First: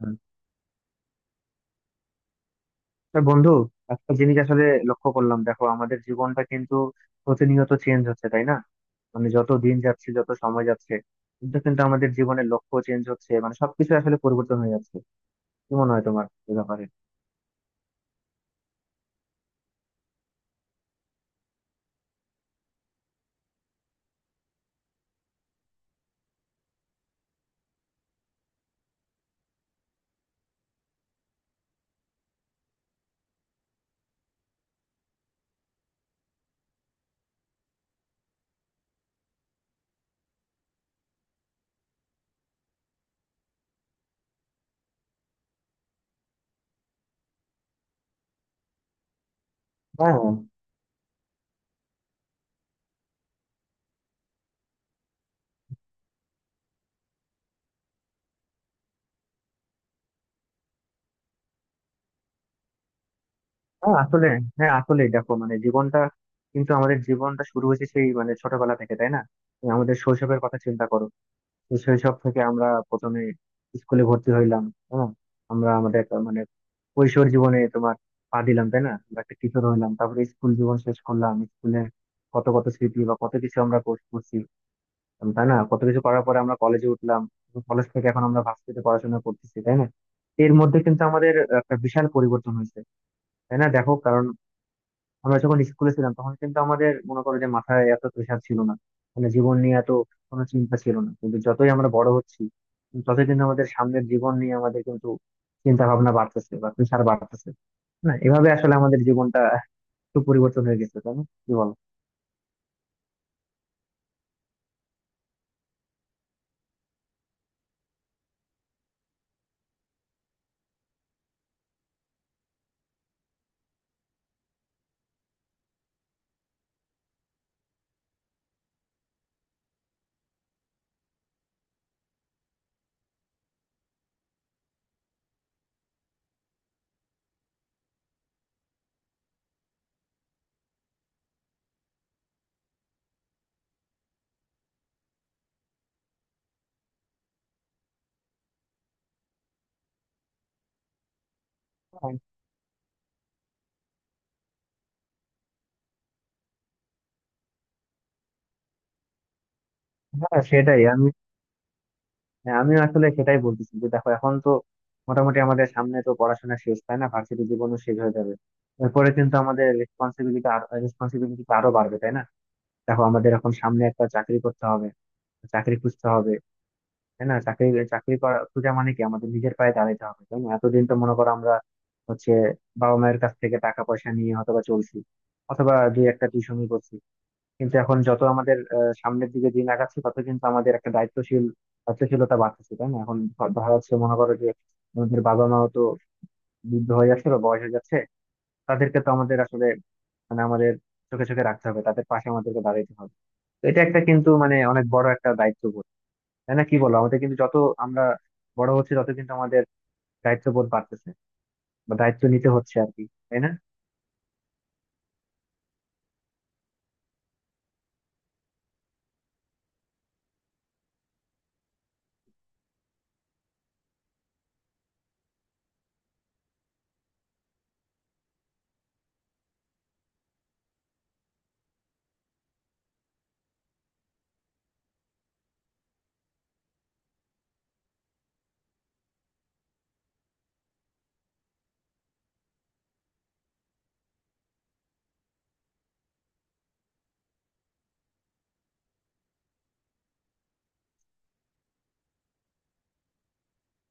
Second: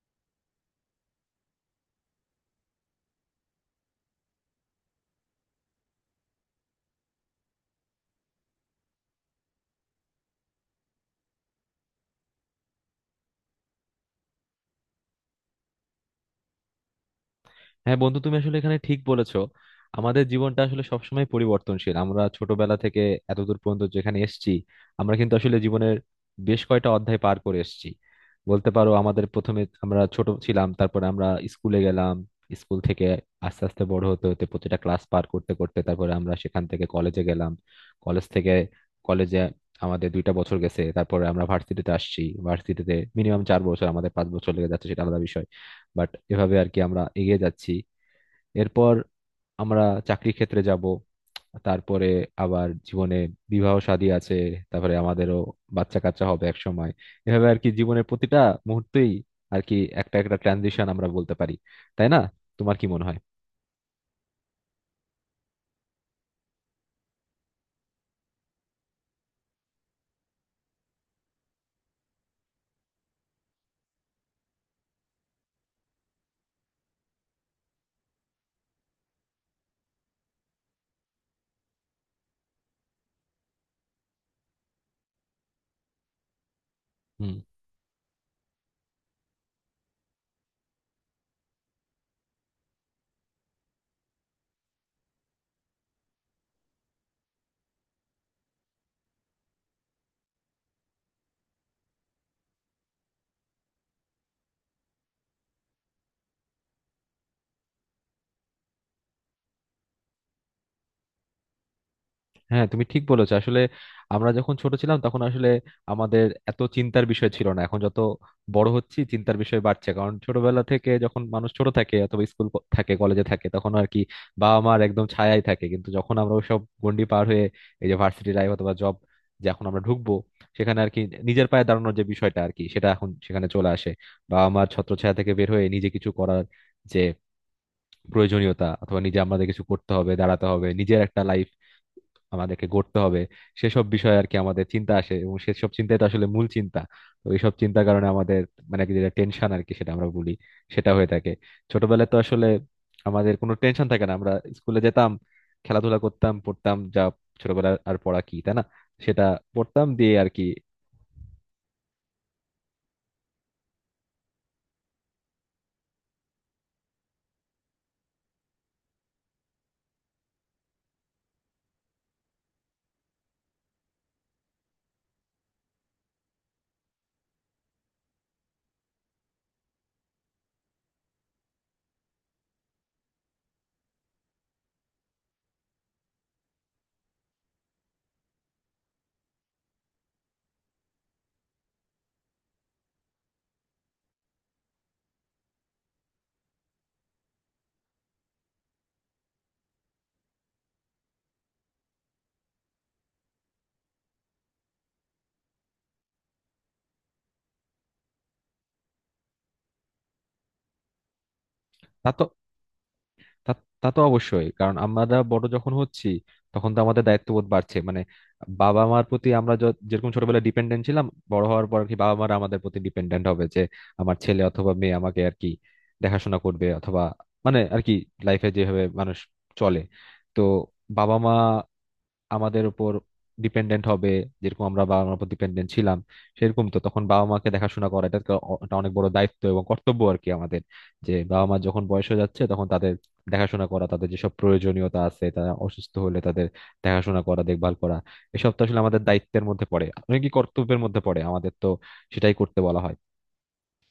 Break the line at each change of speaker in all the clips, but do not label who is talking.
হুম। তা বন্ধু, একটা জিনিস আসলে লক্ষ্য করলাম। দেখো, আমাদের জীবনটা কিন্তু প্রতিনিয়ত চেঞ্জ হচ্ছে, তাই না? মানে যত দিন যাচ্ছে, যত সময় যাচ্ছে, কিন্তু কিন্তু আমাদের জীবনের লক্ষ্য চেঞ্জ হচ্ছে, মানে সবকিছু আসলে পরিবর্তন হয়ে যাচ্ছে। কি মনে হয় তোমার এ ব্যাপারে?
হ্যাঁ বন্ধু, তুমি আসলে এখানে ঠিক বলেছো। আমাদের জীবনটা আসলে সবসময় পরিবর্তনশীল। আমরা ছোটবেলা থেকে এতদূর পর্যন্ত যেখানে এসেছি, আমরা কিন্তু আসলে জীবনের বেশ কয়টা অধ্যায় পার করে এসেছি। বলতে পারো, আমাদের প্রথমে আমরা ছোট ছিলাম, তারপরে আমরা স্কুলে গেলাম। স্কুল থেকে আস্তে আস্তে বড় হতে হতে প্রতিটা ক্লাস পার করতে করতে তারপরে আমরা সেখান থেকে কলেজে গেলাম। কলেজ থেকে কলেজে আমাদের 2টা বছর গেছে, তারপরে আমরা ভার্সিটিতে আসছি। ভার্সিটিতে মিনিমাম 4 বছর, আমাদের 5 বছর লেগে যাচ্ছে, সেটা আলাদা বিষয়। বাট এভাবে আর কি আমরা এগিয়ে যাচ্ছি। এরপর আমরা
হ্যাঁ।
চাকরি ক্ষেত্রে যাব, তারপরে আবার জীবনে বিবাহ শাদী আছে, তারপরে আমাদেরও বাচ্চা কাচ্চা হবে এক সময়। এভাবে আর কি জীবনের প্রতিটা মুহূর্তেই আর কি একটা একটা ট্রানজিশন আমরা বলতে পারি। তাই না? তোমার কি মনে হয়?
হ্যাঁ আসলে হ্যাঁ আসলে দেখো, মানে জীবনটা কিন্তু, আমাদের জীবনটা শুরু হয়েছে সেই মানে ছোটবেলা থেকে, তাই না? আমাদের শৈশবের কথা চিন্তা করো। তো শৈশব থেকে আমরা প্রথমে স্কুলে ভর্তি হইলাম। হ্যাঁ, আমাদের একটা মানে কৈশোর জীবনে তোমার পা দিলাম, তাই না? আমরা একটা কিশোর হইলাম, তারপরে স্কুল জীবন শেষ করলাম। স্কুলে কত কত স্মৃতি বা কত কিছু আমরা করছি, তাই না? কত কিছু করার পরে আমরা কলেজে উঠলাম।
হুম।
কলেজ থেকে এখন আমরা ভার্সিটিতে পড়াশোনা করতেছি, তাই না? এর মধ্যে কিন্তু আমাদের একটা বিশাল পরিবর্তন হয়েছে, তাই না? দেখো, কারণ আমরা যখন স্কুলে ছিলাম তখন কিন্তু আমাদের, মনে করো যে, মাথায় এত প্রেশার ছিল না। মানে জীবন নিয়ে এত কোনো চিন্তা ছিল না, কিন্তু যতই আমরা বড় হচ্ছি ততই কিন্তু আমাদের সামনের জীবন নিয়ে আমাদের কিন্তু চিন্তা ভাবনা বাড়তেছে বা প্রেশার বাড়তেছে। না, এভাবে আসলে আমাদের জীবনটা একটু পরিবর্তন হয়ে গেছে, তাই না? কি বলো?
হ্যাঁ, তুমি ঠিক বলেছো। আসলে আমরা যখন ছোট ছিলাম তখন আসলে আমাদের এত চিন্তার বিষয় ছিল না, এখন যত বড় হচ্ছি চিন্তার বিষয় বাড়ছে। কারণ ছোটবেলা থেকে যখন মানুষ ছোট থাকে অথবা স্কুল থাকে, কলেজে থাকে, তখন আর কি বাবা মার একদম ছায়াই থাকে। কিন্তু যখন আমরা সব গন্ডি পার হয়ে এই যে ভার্সিটি লাইফ অথবা জব, যে এখন আমরা ঢুকবো, সেখানে আর কি নিজের পায়ে দাঁড়ানোর যে বিষয়টা আর কি সেটা এখন সেখানে চলে আসে। বাবা মার ছত্রছায়া থেকে বের হয়ে নিজে কিছু করার যে প্রয়োজনীয়তা, অথবা নিজে আমাদের কিছু করতে হবে, দাঁড়াতে হবে, নিজের একটা লাইফ আমাদেরকে গড়তে হবে, সেসব বিষয়ে আর কি আমাদের চিন্তা আসে, এবং সেসব চিন্তাই তো আসলে মূল চিন্তা। তো এইসব চিন্তার কারণে আমাদের মানে কি যেটা টেনশন আর কি সেটা আমরা বলি, সেটা হয়ে থাকে। ছোটবেলায় তো আসলে আমাদের কোনো টেনশন থাকে না। আমরা স্কুলে যেতাম, খেলাধুলা করতাম, পড়তাম, যা ছোটবেলায় আর পড়া কি, তাই না? সেটা পড়তাম দিয়ে আর
হ্যাঁ
কি।
সেটাই আমি, হ্যাঁ, আমিও আসলে সেটাই বলতেছি যে, দেখো এখন তো মোটামুটি আমাদের সামনে তো পড়াশোনা শেষ, তাই না? ভার্সিটি জীবনও শেষ হয়ে যাবে। এরপরে কিন্তু আমাদের রেসপন্সিবিলিটি রেসপন্সিবিলিটি আরো responsibility টা আরো বাড়বে, তাই না? দেখো, আমাদের এখন সামনে একটা চাকরি করতে হবে, চাকরি খুঁজতে হবে, তাই না? চাকরি, খোঁজা মানে কি আমাদের নিজের পায়ে দাঁড়াতে হবে, তাই না? এতদিন তো মনে করো আমরা হচ্ছে বাবা মায়ের কাছ থেকে টাকা পয়সা নিয়ে অথবা চলছি, অথবা দুই একটা টিউশনই করছি। কিন্তু এখন যত আমাদের সামনের দিকে দিন আগাচ্ছে, তত কিন্তু আমাদের একটা দায়িত্বশীল, দায়িত্বশীলতা বাড়তেছে, তাই না? এখন ধরা যাচ্ছে, মনে করো যে, আমাদের বাবা মাও তো বৃদ্ধ হয়ে যাচ্ছে বা বয়স হয়ে যাচ্ছে। তাদেরকে তো আমাদের আসলে, মানে আমাদের চোখে চোখে রাখতে হবে, তাদের পাশে আমাদেরকে দাঁড়াতে হবে। তো এটা একটা কিন্তু মানে অনেক বড় একটা দায়িত্ববোধ, তাই না? কি বলো? আমাদের কিন্তু যত আমরা বড় হচ্ছে তত কিন্তু আমাদের দায়িত্ববোধ বাড়তেছে বা দায়িত্ব নিতে হচ্ছে আর কি, তাই না?
তা তা তো অবশ্যই, কারণ আমরা বড় যখন হচ্ছি তখন তো আমাদের দায়িত্ববোধ বাড়ছে। মানে বাবা মার প্রতি আমরা যেরকম ছোটবেলায় ডিপেন্ডেন্ট ছিলাম, বড় হওয়ার পর আর কি বাবা মারা আমাদের প্রতি ডিপেন্ডেন্ট হবে যে, আমার ছেলে অথবা মেয়ে আমাকে আর কি দেখাশোনা করবে। অথবা মানে আর কি লাইফে যেভাবে মানুষ চলে, তো বাবা মা আমাদের উপর ডিপেন্ডেন্ট হবে যেরকম আমরা বাবা মার উপর ডিপেন্ডেন্ট ছিলাম। সেরকম তো তখন বাবা মাকে দেখাশোনা করা এটা তো একটা অনেক বড় দায়িত্ব এবং কর্তব্য আর কি আমাদের। যে বাবা মা যখন বয়স হয়ে যাচ্ছে তখন তাদের দেখাশোনা করা, তাদের যেসব প্রয়োজনীয়তা আছে, তারা অসুস্থ হলে তাদের দেখাশোনা করা, দেখভাল করা, এসব তো আসলে আমাদের দায়িত্বের মধ্যে পড়ে, অনেক কি কর্তব্যের মধ্যে পড়ে আমাদের, তো সেটাই করতে বলা হয়।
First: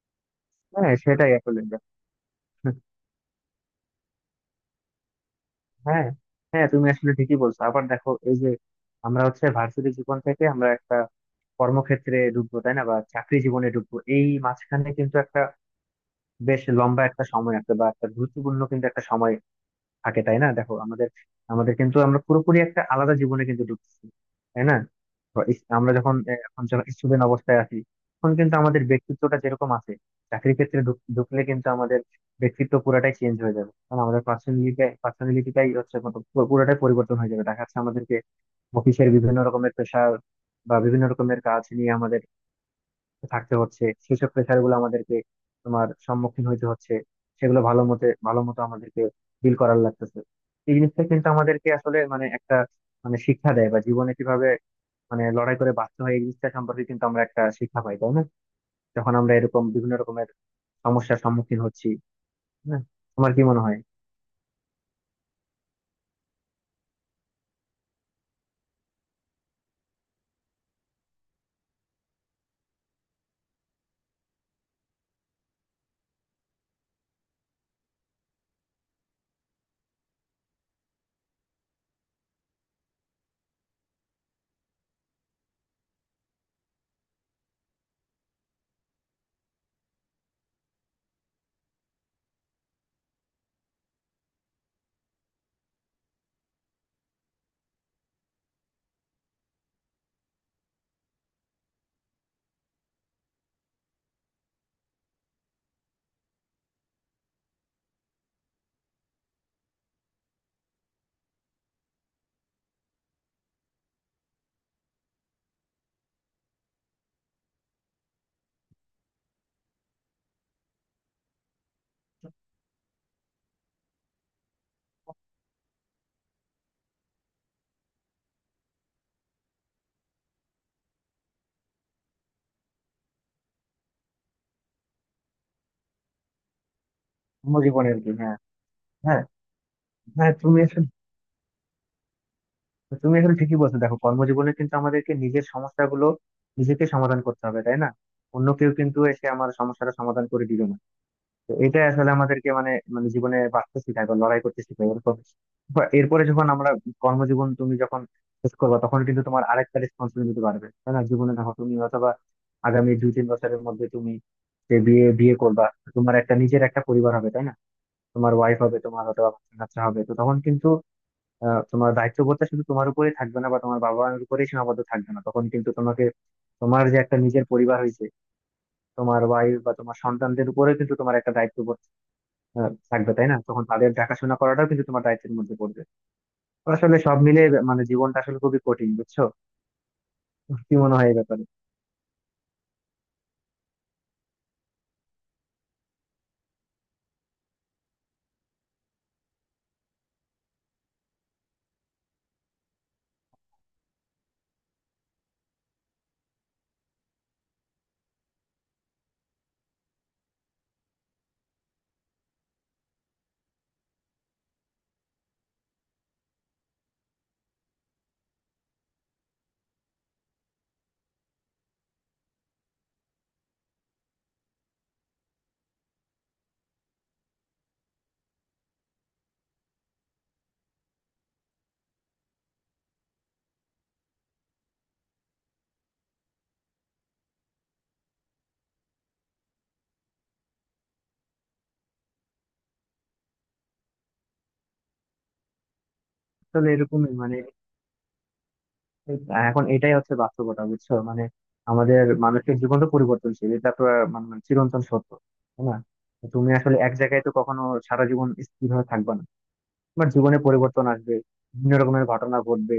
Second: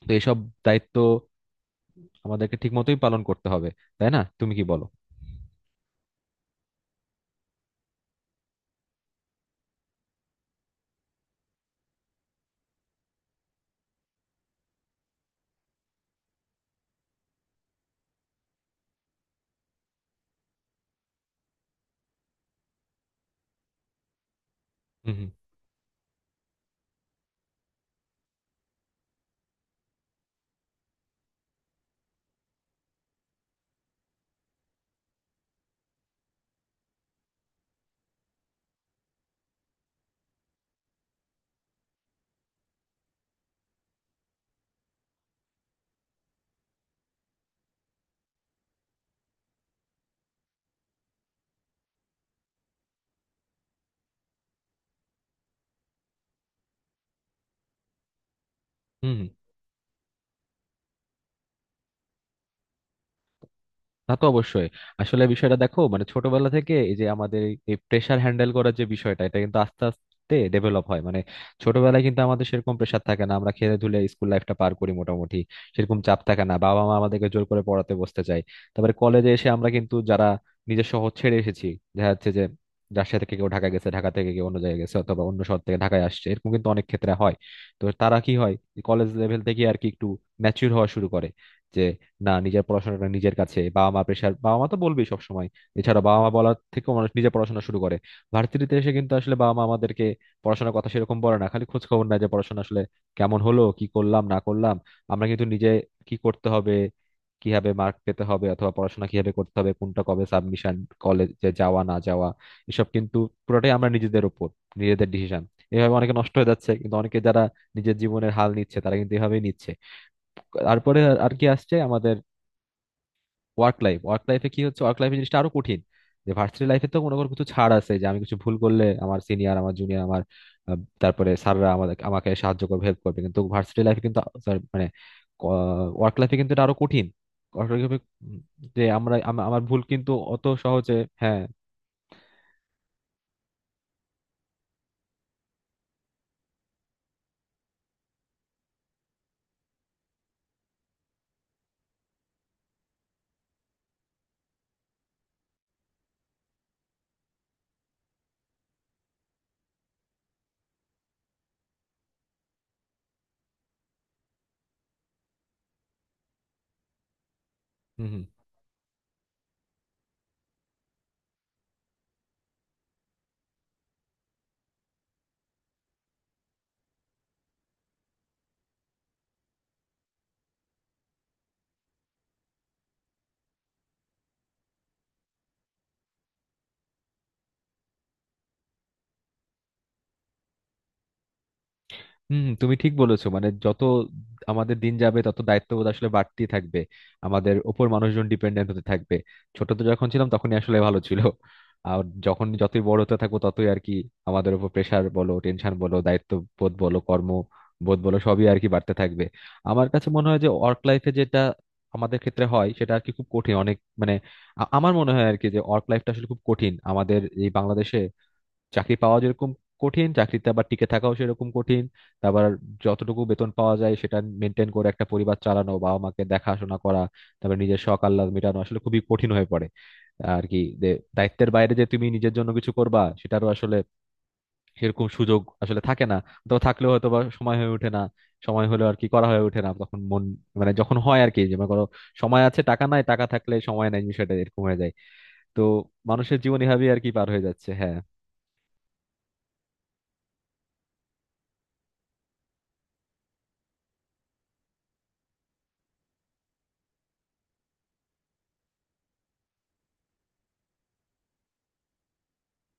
তো এসব দায়িত্ব
হ্যাঁ সেটাই আসলে ব্যাপার।
আমাদেরকে ঠিক মতোই পালন করতে হবে। তাই না? তুমি কি বলো?
হ্যাঁ, হ্যাঁ তুমি আসলে ঠিকই বলছো। আবার দেখো, এই যে আমরা হচ্ছে ভার্সিটি জীবন থেকে আমরা একটা কর্মক্ষেত্রে ঢুকবো, তাই না? বা চাকরি জীবনে ঢুকবো, এই মাঝখানে কিন্তু একটা বেশ লম্বা একটা সময় আছে বা একটা গুরুত্বপূর্ণ কিন্তু একটা সময় থাকে, তাই না? দেখো, আমাদের আমাদের কিন্তু আমরা পুরোপুরি একটা আলাদা জীবনে কিন্তু ঢুকছি, তাই না?
হুম। হুম।
তো আমরা যখন এখন যখন স্টুডেন্ট অবস্থায় আছি তখন কিন্তু আমাদের ব্যক্তিত্বটা যেরকম আছে, চাকরির ক্ষেত্রে ঢুকলে কিন্তু আমাদের ব্যক্তিত্ব পুরাটাই চেঞ্জ হয়ে যাবে। কারণ আমাদের পার্সোনালিটিটাই হচ্ছে পুরোটাই পরিবর্তন হয়ে যাবে। দেখা যাচ্ছে আমাদেরকে অফিসের বিভিন্ন রকমের প্রেশার বা বিভিন্ন রকমের কাজ নিয়ে আমাদের থাকতে হচ্ছে, সেসব প্রেশার গুলো আমাদেরকে, তোমার সম্মুখীন হইতে হচ্ছে, সেগুলো ভালো মতো আমাদেরকে ডিল করার লাগতেছে। এই জিনিসটা কিন্তু আমাদেরকে আসলে মানে একটা, মানে শিক্ষা দেয় বা জীবনে কিভাবে মানে লড়াই করে বাঁচতে হয় এই জিনিসটা সম্পর্কে কিন্তু আমরা একটা শিক্ষা পাই, তাই না?
হুম।
যখন
হুম।
আমরা এরকম বিভিন্ন রকমের সমস্যার সম্মুখীন হচ্ছি। হ্যাঁ, তোমার কি মনে হয়
তা তো অবশ্যই। আসলে বিষয়টা দেখো, মানে ছোটবেলা থেকে এই যে আমাদের এই প্রেসার হ্যান্ডেল করার যে বিষয়টা, এটা কিন্তু আস্তে আস্তে ডেভেলপ হয়। মানে ছোটবেলায় কিন্তু আমাদের সেরকম প্রেসার থাকে না, আমরা খেলে ধুলে স্কুল লাইফটা পার করি মোটামুটি, সেরকম চাপ থাকে না, বাবা মা আমাদেরকে জোর করে পড়াতে বসতে চায়। তারপরে কলেজে এসে আমরা কিন্তু যারা নিজের শহর ছেড়ে এসেছি, দেখা যাচ্ছে যে রাজশাহী থেকে কেউ ঢাকা গেছে, ঢাকা থেকে কেউ অন্য জায়গায় গেছে, অথবা অন্য শহর থেকে ঢাকায় আসছে, এরকম কিন্তু অনেক ক্ষেত্রে হয়। তো তারা কি হয়, কলেজ লেভেল থেকে আর কি একটু ম্যাচিউর হওয়া শুরু করে যে, না, নিজের পড়াশোনাটা নিজের কাছে, বাবা মা প্রেশার, বাবা মা তো বলবেই সবসময়। এছাড়া বাবা মা বলার থেকেও মানুষ নিজে পড়াশোনা শুরু করে। ভার্সিটিতে এসে কিন্তু আসলে বাবা মা আমাদেরকে পড়াশোনার কথা সেরকম বলে না, খালি খোঁজ খবর নেয় যে পড়াশোনা আসলে কেমন হলো, কি করলাম, না করলাম। আমরা কিন্তু নিজে কি করতে হবে, কিভাবে মার্ক পেতে হবে, অথবা পড়াশোনা কিভাবে করতে হবে, কোনটা কবে সাবমিশন, কলেজে যাওয়া না যাওয়া, এসব কিন্তু পুরোটাই আমরা নিজেদের উপর, নিজেদের ডিসিশন। এভাবে অনেকে নষ্ট হয়ে যাচ্ছে, কিন্তু অনেকে যারা নিজের জীবনের হাল নিচ্ছে তারা কিন্তু এভাবেই নিচ্ছে। তারপরে আর আর কি আসছে আমাদের ওয়ার্ক লাইফ। ওয়ার্ক লাইফে কি হচ্ছে, ওয়ার্ক লাইফে জিনিসটা আরো কঠিন। যে ভার্সিটি লাইফে তো মনে করো কিছু ছাড় আছে, যে আমি কিছু ভুল করলে আমার সিনিয়র, আমার জুনিয়র, আমার তারপরে স্যাররা আমাদের, আমাকে সাহায্য করবে, হেল্প করবে। কিন্তু ভার্সিটি লাইফে কিন্তু sorry, মানে ওয়ার্ক লাইফে কিন্তু এটা আরো কঠিন।
তোমার
ওয়ার্ক
জীবনে
লাইফে
আর কি? হ্যাঁ।
যে আমরা
হ্যাঁ
আমার ভুল কিন্তু
হ্যাঁ
অত সহজে। হ্যাঁ।
তুমি আসলে ঠিকই বলছো। দেখো, কর্মজীবনে কিন্তু আমাদেরকে নিজের সমস্যাগুলো নিজেকে সমাধান করতে হবে, তাই না? অন্য কেউ কিন্তু এসে আমার সমস্যাটা সমাধান করে দিবে না। তো এটা আসলে আমাদেরকে মানে মানে জীবনে বাঁচতে শেখায় বা লড়াই করতে শেখায়। এরপর বা এরপরে যখন আমরা কর্মজীবন, তুমি যখন শেষ করবা তখন কিন্তু তোমার আরেকটা রেসপন্সিবিলিটি বাড়বে, তাই না? জীবনে, দেখো, তুমি অথবা আগামী দুই তিন বছরের মধ্যে তুমি যে বিয়ে বিয়ে করবা, তোমার একটা নিজের একটা পরিবার হবে, তাই না?
হুম। হুম।
তোমার ওয়াইফ হবে তোমার, অথবা বাচ্চা কাচ্চা হবে। তো তখন কিন্তু তোমার দায়িত্ববোধটা শুধু তোমার উপরেই থাকবে না বা তোমার বাবা মায়ের উপরেই সীমাবদ্ধ থাকবে না। তখন কিন্তু তোমাকে, তোমার যে একটা নিজের পরিবার হয়েছে, তোমার ওয়াইফ বা তোমার সন্তানদের উপরেও কিন্তু তোমার একটা দায়িত্ববোধ থাকবে, তাই না? তখন তাদের দেখাশোনা করাটাও কিন্তু তোমার দায়িত্বের মধ্যে পড়বে। তো আসলে সব মিলে মানে জীবনটা আসলে খুবই কঠিন, বুঝছো? কি মনে হয় এই ব্যাপারে?
হুম। তুমি ঠিক বলেছো মানে যত আমাদের দিন যাবে তত দায়িত্ববোধ আসলে বাড়তেই থাকবে, আমাদের ওপর মানুষজন ডিপেন্ডেন্ট হতে থাকবে। ছোট তো যখন ছিলাম তখনই আসলে ভালো ছিল, আর যখন যতই বড় হতে থাকবো ততই আর কি আমাদের উপর প্রেসার বলো, টেনশন বলো, দায়িত্ববোধ বলো, কর্ম বোধ বলো, সবই আর কি বাড়তে থাকবে। আমার কাছে মনে হয় যে ওয়ার্ক লাইফে যেটা আমাদের ক্ষেত্রে হয় সেটা আর কি খুব কঠিন, অনেক মানে আমার মনে হয় আর কি যে ওয়ার্ক লাইফটা আসলে খুব কঠিন আমাদের এই বাংলাদেশে। চাকরি পাওয়া যেরকম কঠিন, চাকরিতে আবার টিকে থাকাও সেরকম কঠিন। তারপর যতটুকু বেতন পাওয়া যায় সেটা মেনটেন করে একটা পরিবার চালানো, বাবা মাকে দেখাশোনা করা, তারপর নিজের শখ আহ্লাদ মেটানো আসলে খুবই কঠিন হয়ে পড়ে। আর কি যে দায়িত্বের বাইরে যে তুমি নিজের জন্য কিছু করবা সেটারও আসলে সেরকম সুযোগ আসলে থাকে না, অথবা থাকলেও হয়তো বা সময় হয়ে ওঠে না, সময় হলেও আর কি করা হয়ে ওঠে না। তখন মন, মানে যখন হয় আর কি, যে মনে করো সময় আছে টাকা নাই, টাকা থাকলে সময় নাই, বিষয়টা এরকম হয়ে যায়। তো মানুষের জীবন
আসলে
এভাবেই আর কি
এরকমই
পার
মানে
হয়ে যাচ্ছে। হ্যাঁ।
এখন এটাই হচ্ছে বাস্তবতা, বুঝছো? মানে আমাদের মানুষের জীবন তো পরিবর্তনশীল, এটা তো মানে চিরন্তন সত্য, তাই না? তুমি আসলে এক জায়গায় তো কখনো সারা জীবন স্থির হয়ে থাকবে না। তোমার জীবনে পরিবর্তন আসবে, বিভিন্ন রকমের ঘটনা ঘটবে,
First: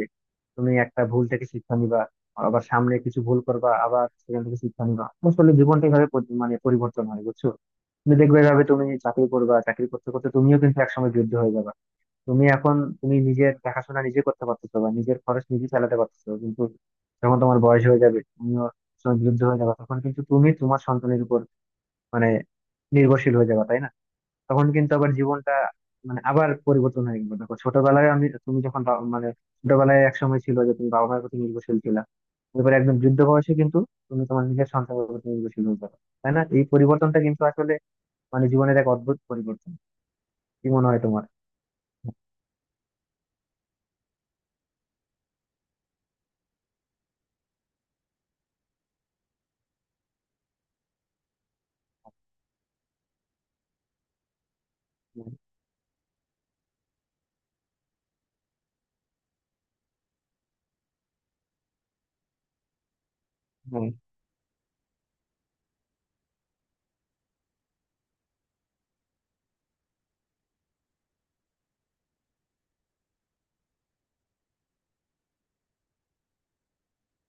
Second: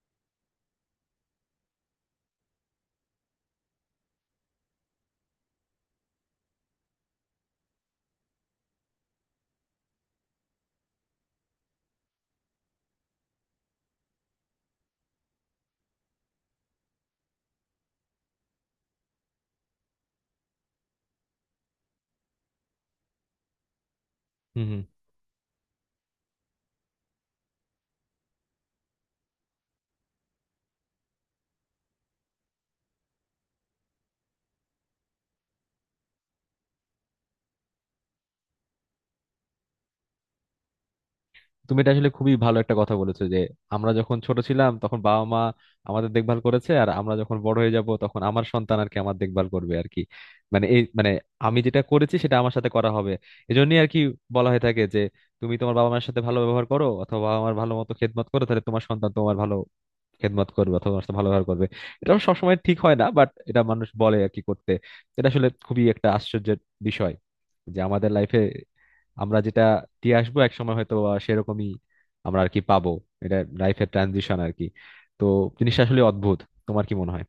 তুমি একটা ভুল থেকে শিক্ষা নিবা, আবার সামনে কিছু ভুল করবা, আবার সেখান থেকে শিক্ষা নিবা। আসলে জীবনটা এইভাবে মানে পরিবর্তন হয়, বুঝছো? তুমি দেখবে এভাবে তুমি চাকরি করবা, চাকরি করতে করতে তুমিও কিন্তু একসময় যুদ্ধ হয়ে যাবে। তুমি এখন, তুমি নিজের দেখাশোনা নিজে করতে পারতেছো বা নিজের খরচ নিজে চালাতে পারতেছো, কিন্তু যখন তোমার বয়স হয়ে যাবে, তুমিও যখন যুদ্ধ হয়ে যাবে, তখন কিন্তু তুমি তোমার সন্তানের উপর মানে নির্ভরশীল হয়ে যাবে, তাই না?
হুম।
তখন
হুম।
কিন্তু আবার জীবনটা মানে আবার পরিবর্তন হয়ে গেল। দেখো, ছোটবেলায় আমি তুমি যখন মানে ছোটবেলায় এক সময় ছিল যে তুমি বাবা মায়ের প্রতি নির্ভরশীল ছিলা, এবারে একদম যুদ্ধ বয়সে কিন্তু তুমি তোমার নিজের সন্তানের প্রতি নির্ভরশীল হয়ে যাবে, তাই না? এই পরিবর্তনটা কিন্তু আসলে মানে জীবনের এক অদ্ভুত পরিবর্তন। কি মনে হয় তোমার?
তুমি এটা আসলে খুবই ভালো একটা কথা বলেছো, যে আমরা যখন ছোট ছিলাম তখন বাবা মা আমাদের দেখভাল করেছে, আর আমরা যখন বড় হয়ে যাব তখন আমার সন্তান আর কি আমার দেখভাল করবে আর কি। মানে এই মানে আমি যেটা করেছি সেটা আমার সাথে করা হবে। এজন্যই আর কি বলা হয়ে থাকে যে, তুমি তোমার বাবা মায়ের সাথে ভালো ব্যবহার করো অথবা বাবা মার ভালো মতো খেদমত করো, তাহলে তোমার সন্তান তোমার ভালো খেদমত করবে অথবা তোমার সাথে ভালো ব্যবহার করবে। এটা অবশ্য সবসময় ঠিক হয় না, বাট এটা মানুষ
হ্যাঁ।
বলে আর কি করতে। এটা আসলে খুবই একটা আশ্চর্যের বিষয়, যে আমাদের লাইফে আমরা যেটা দিয়ে আসবো এক সময় হয়তো বা সেরকমই আমরা আর কি পাবো। এটা লাইফের ট্রানজিশন আর কি। তো জিনিসটা আসলে অদ্ভুত। তোমার কি মনে হয়?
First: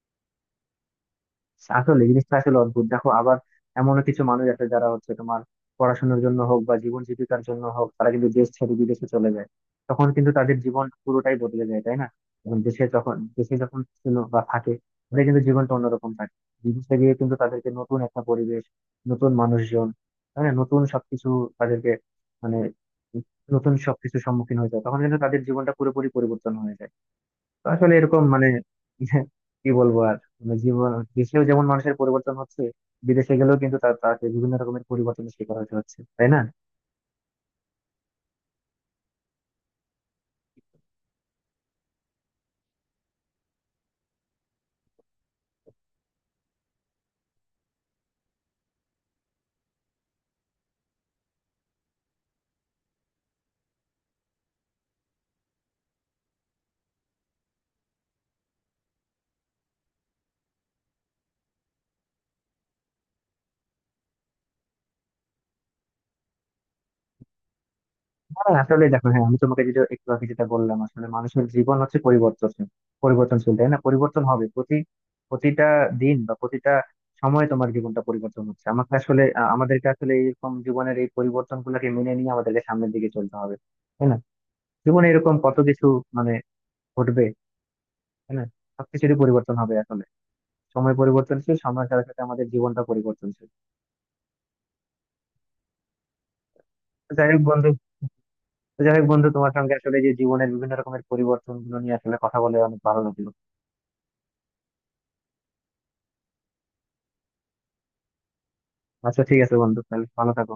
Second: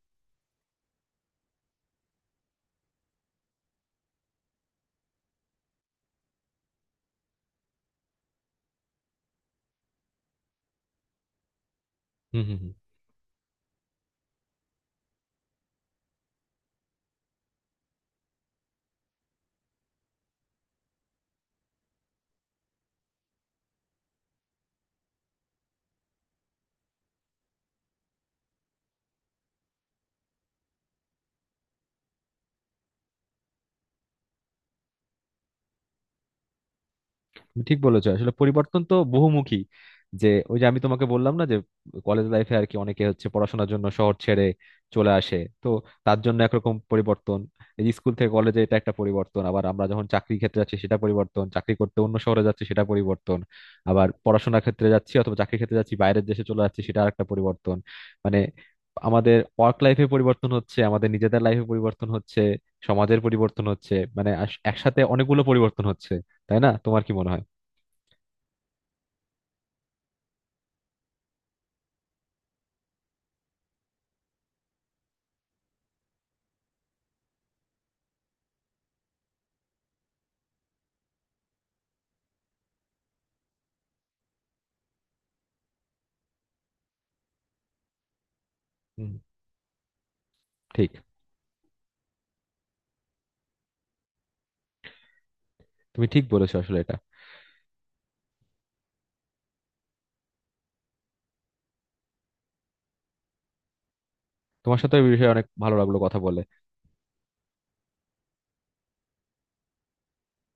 আসলে জিনিসটা আসলে অদ্ভুত। দেখো, আবার এমনও কিছু মানুষ আছে যারা হচ্ছে তোমার পড়াশোনার জন্য হোক বা জীবন জীবিকার জন্য হোক, তারা কিন্তু দেশ ছেড়ে বিদেশে চলে যায়। তখন কিন্তু তাদের জীবন পুরোটাই বদলে যায়, তাই না?
হুম। হুম।
এবং
হুম।
দেশে যখন ছিল বা থাকে, ওদের কিন্তু জীবনটা অন্যরকম থাকে। বিদেশে গিয়ে কিন্তু তাদেরকে নতুন একটা পরিবেশ, নতুন মানুষজন, তাই না, নতুন সবকিছু তাদেরকে মানে নতুন সবকিছুর সম্মুখীন হয়ে যায়। তখন কিন্তু তাদের জীবনটা পুরোপুরি পরিবর্তন হয়ে যায়। তো আসলে এরকম মানে কি বলবো আর, মানে জীবন দেশেও যেমন মানুষের পরিবর্তন হচ্ছে, বিদেশে গেলেও কিন্তু তাকে বিভিন্ন রকমের পরিবর্তনের শিকার হতে হচ্ছে, তাই না?
তুমি ঠিক বলেছো, আসলে পরিবর্তন তো বহুমুখী। যে ওই যে আমি তোমাকে বললাম না, যে কলেজ লাইফে আর কি অনেকে হচ্ছে পড়াশোনার জন্য শহর ছেড়ে চলে আসে, তো তার জন্য একরকম পরিবর্তন। এই যে স্কুল থেকে কলেজে, এটা একটা পরিবর্তন। আবার আমরা যখন চাকরি ক্ষেত্রে যাচ্ছি সেটা পরিবর্তন, চাকরি করতে অন্য শহরে যাচ্ছি সেটা পরিবর্তন। আবার পড়াশোনার ক্ষেত্রে যাচ্ছি অথবা চাকরি ক্ষেত্রে যাচ্ছি বাইরের দেশে চলে যাচ্ছি, সেটা আরেকটা পরিবর্তন। মানে আমাদের ওয়ার্ক লাইফে পরিবর্তন হচ্ছে, আমাদের নিজেদের লাইফে পরিবর্তন হচ্ছে, সমাজের পরিবর্তন হচ্ছে, মানে একসাথে অনেকগুলো পরিবর্তন হচ্ছে। তাই না? তোমার কি মনে হয়?
হ্যাঁ আসলে দেখো, হ্যাঁ আমি তোমাকে একটু আগে যেটা বললাম, আসলে মানুষের জীবন হচ্ছে পরিবর্তনশীল, পরিবর্তনশীল, তাই না? পরিবর্তন হবে প্রতিটা দিন বা প্রতিটা সময়ে তোমার জীবনটা পরিবর্তন হচ্ছে। আমাকে আসলে আমাদেরকে আসলে এরকম জীবনের এই পরিবর্তন গুলাকে মেনে নিয়ে আমাদেরকে সামনের দিকে চলতে হবে, তাই না? জীবনে এরকম কত কিছু মানে ঘটবে, তাই না?
হুম,
সবকিছুরই পরিবর্তন হবে আসলে।
ঠিক।
সময় পরিবর্তনশীল, সময়ের সাথে সাথে আমাদের জীবনটা পরিবর্তনশীল।
তুমি ঠিক বলেছো আসলে এটা।
তো যাই হোক বন্ধু, তোমার সঙ্গে আসলে যে জীবনের বিভিন্ন রকমের পরিবর্তন গুলো নিয়ে আসলে কথা বলে অনেক ভালো লাগলো।
তোমার সাথে এই বিষয়ে অনেক ভালো লাগলো কথা বলে।
আচ্ছা ঠিক আছে বন্ধু, তাহলে ভালো থাকো।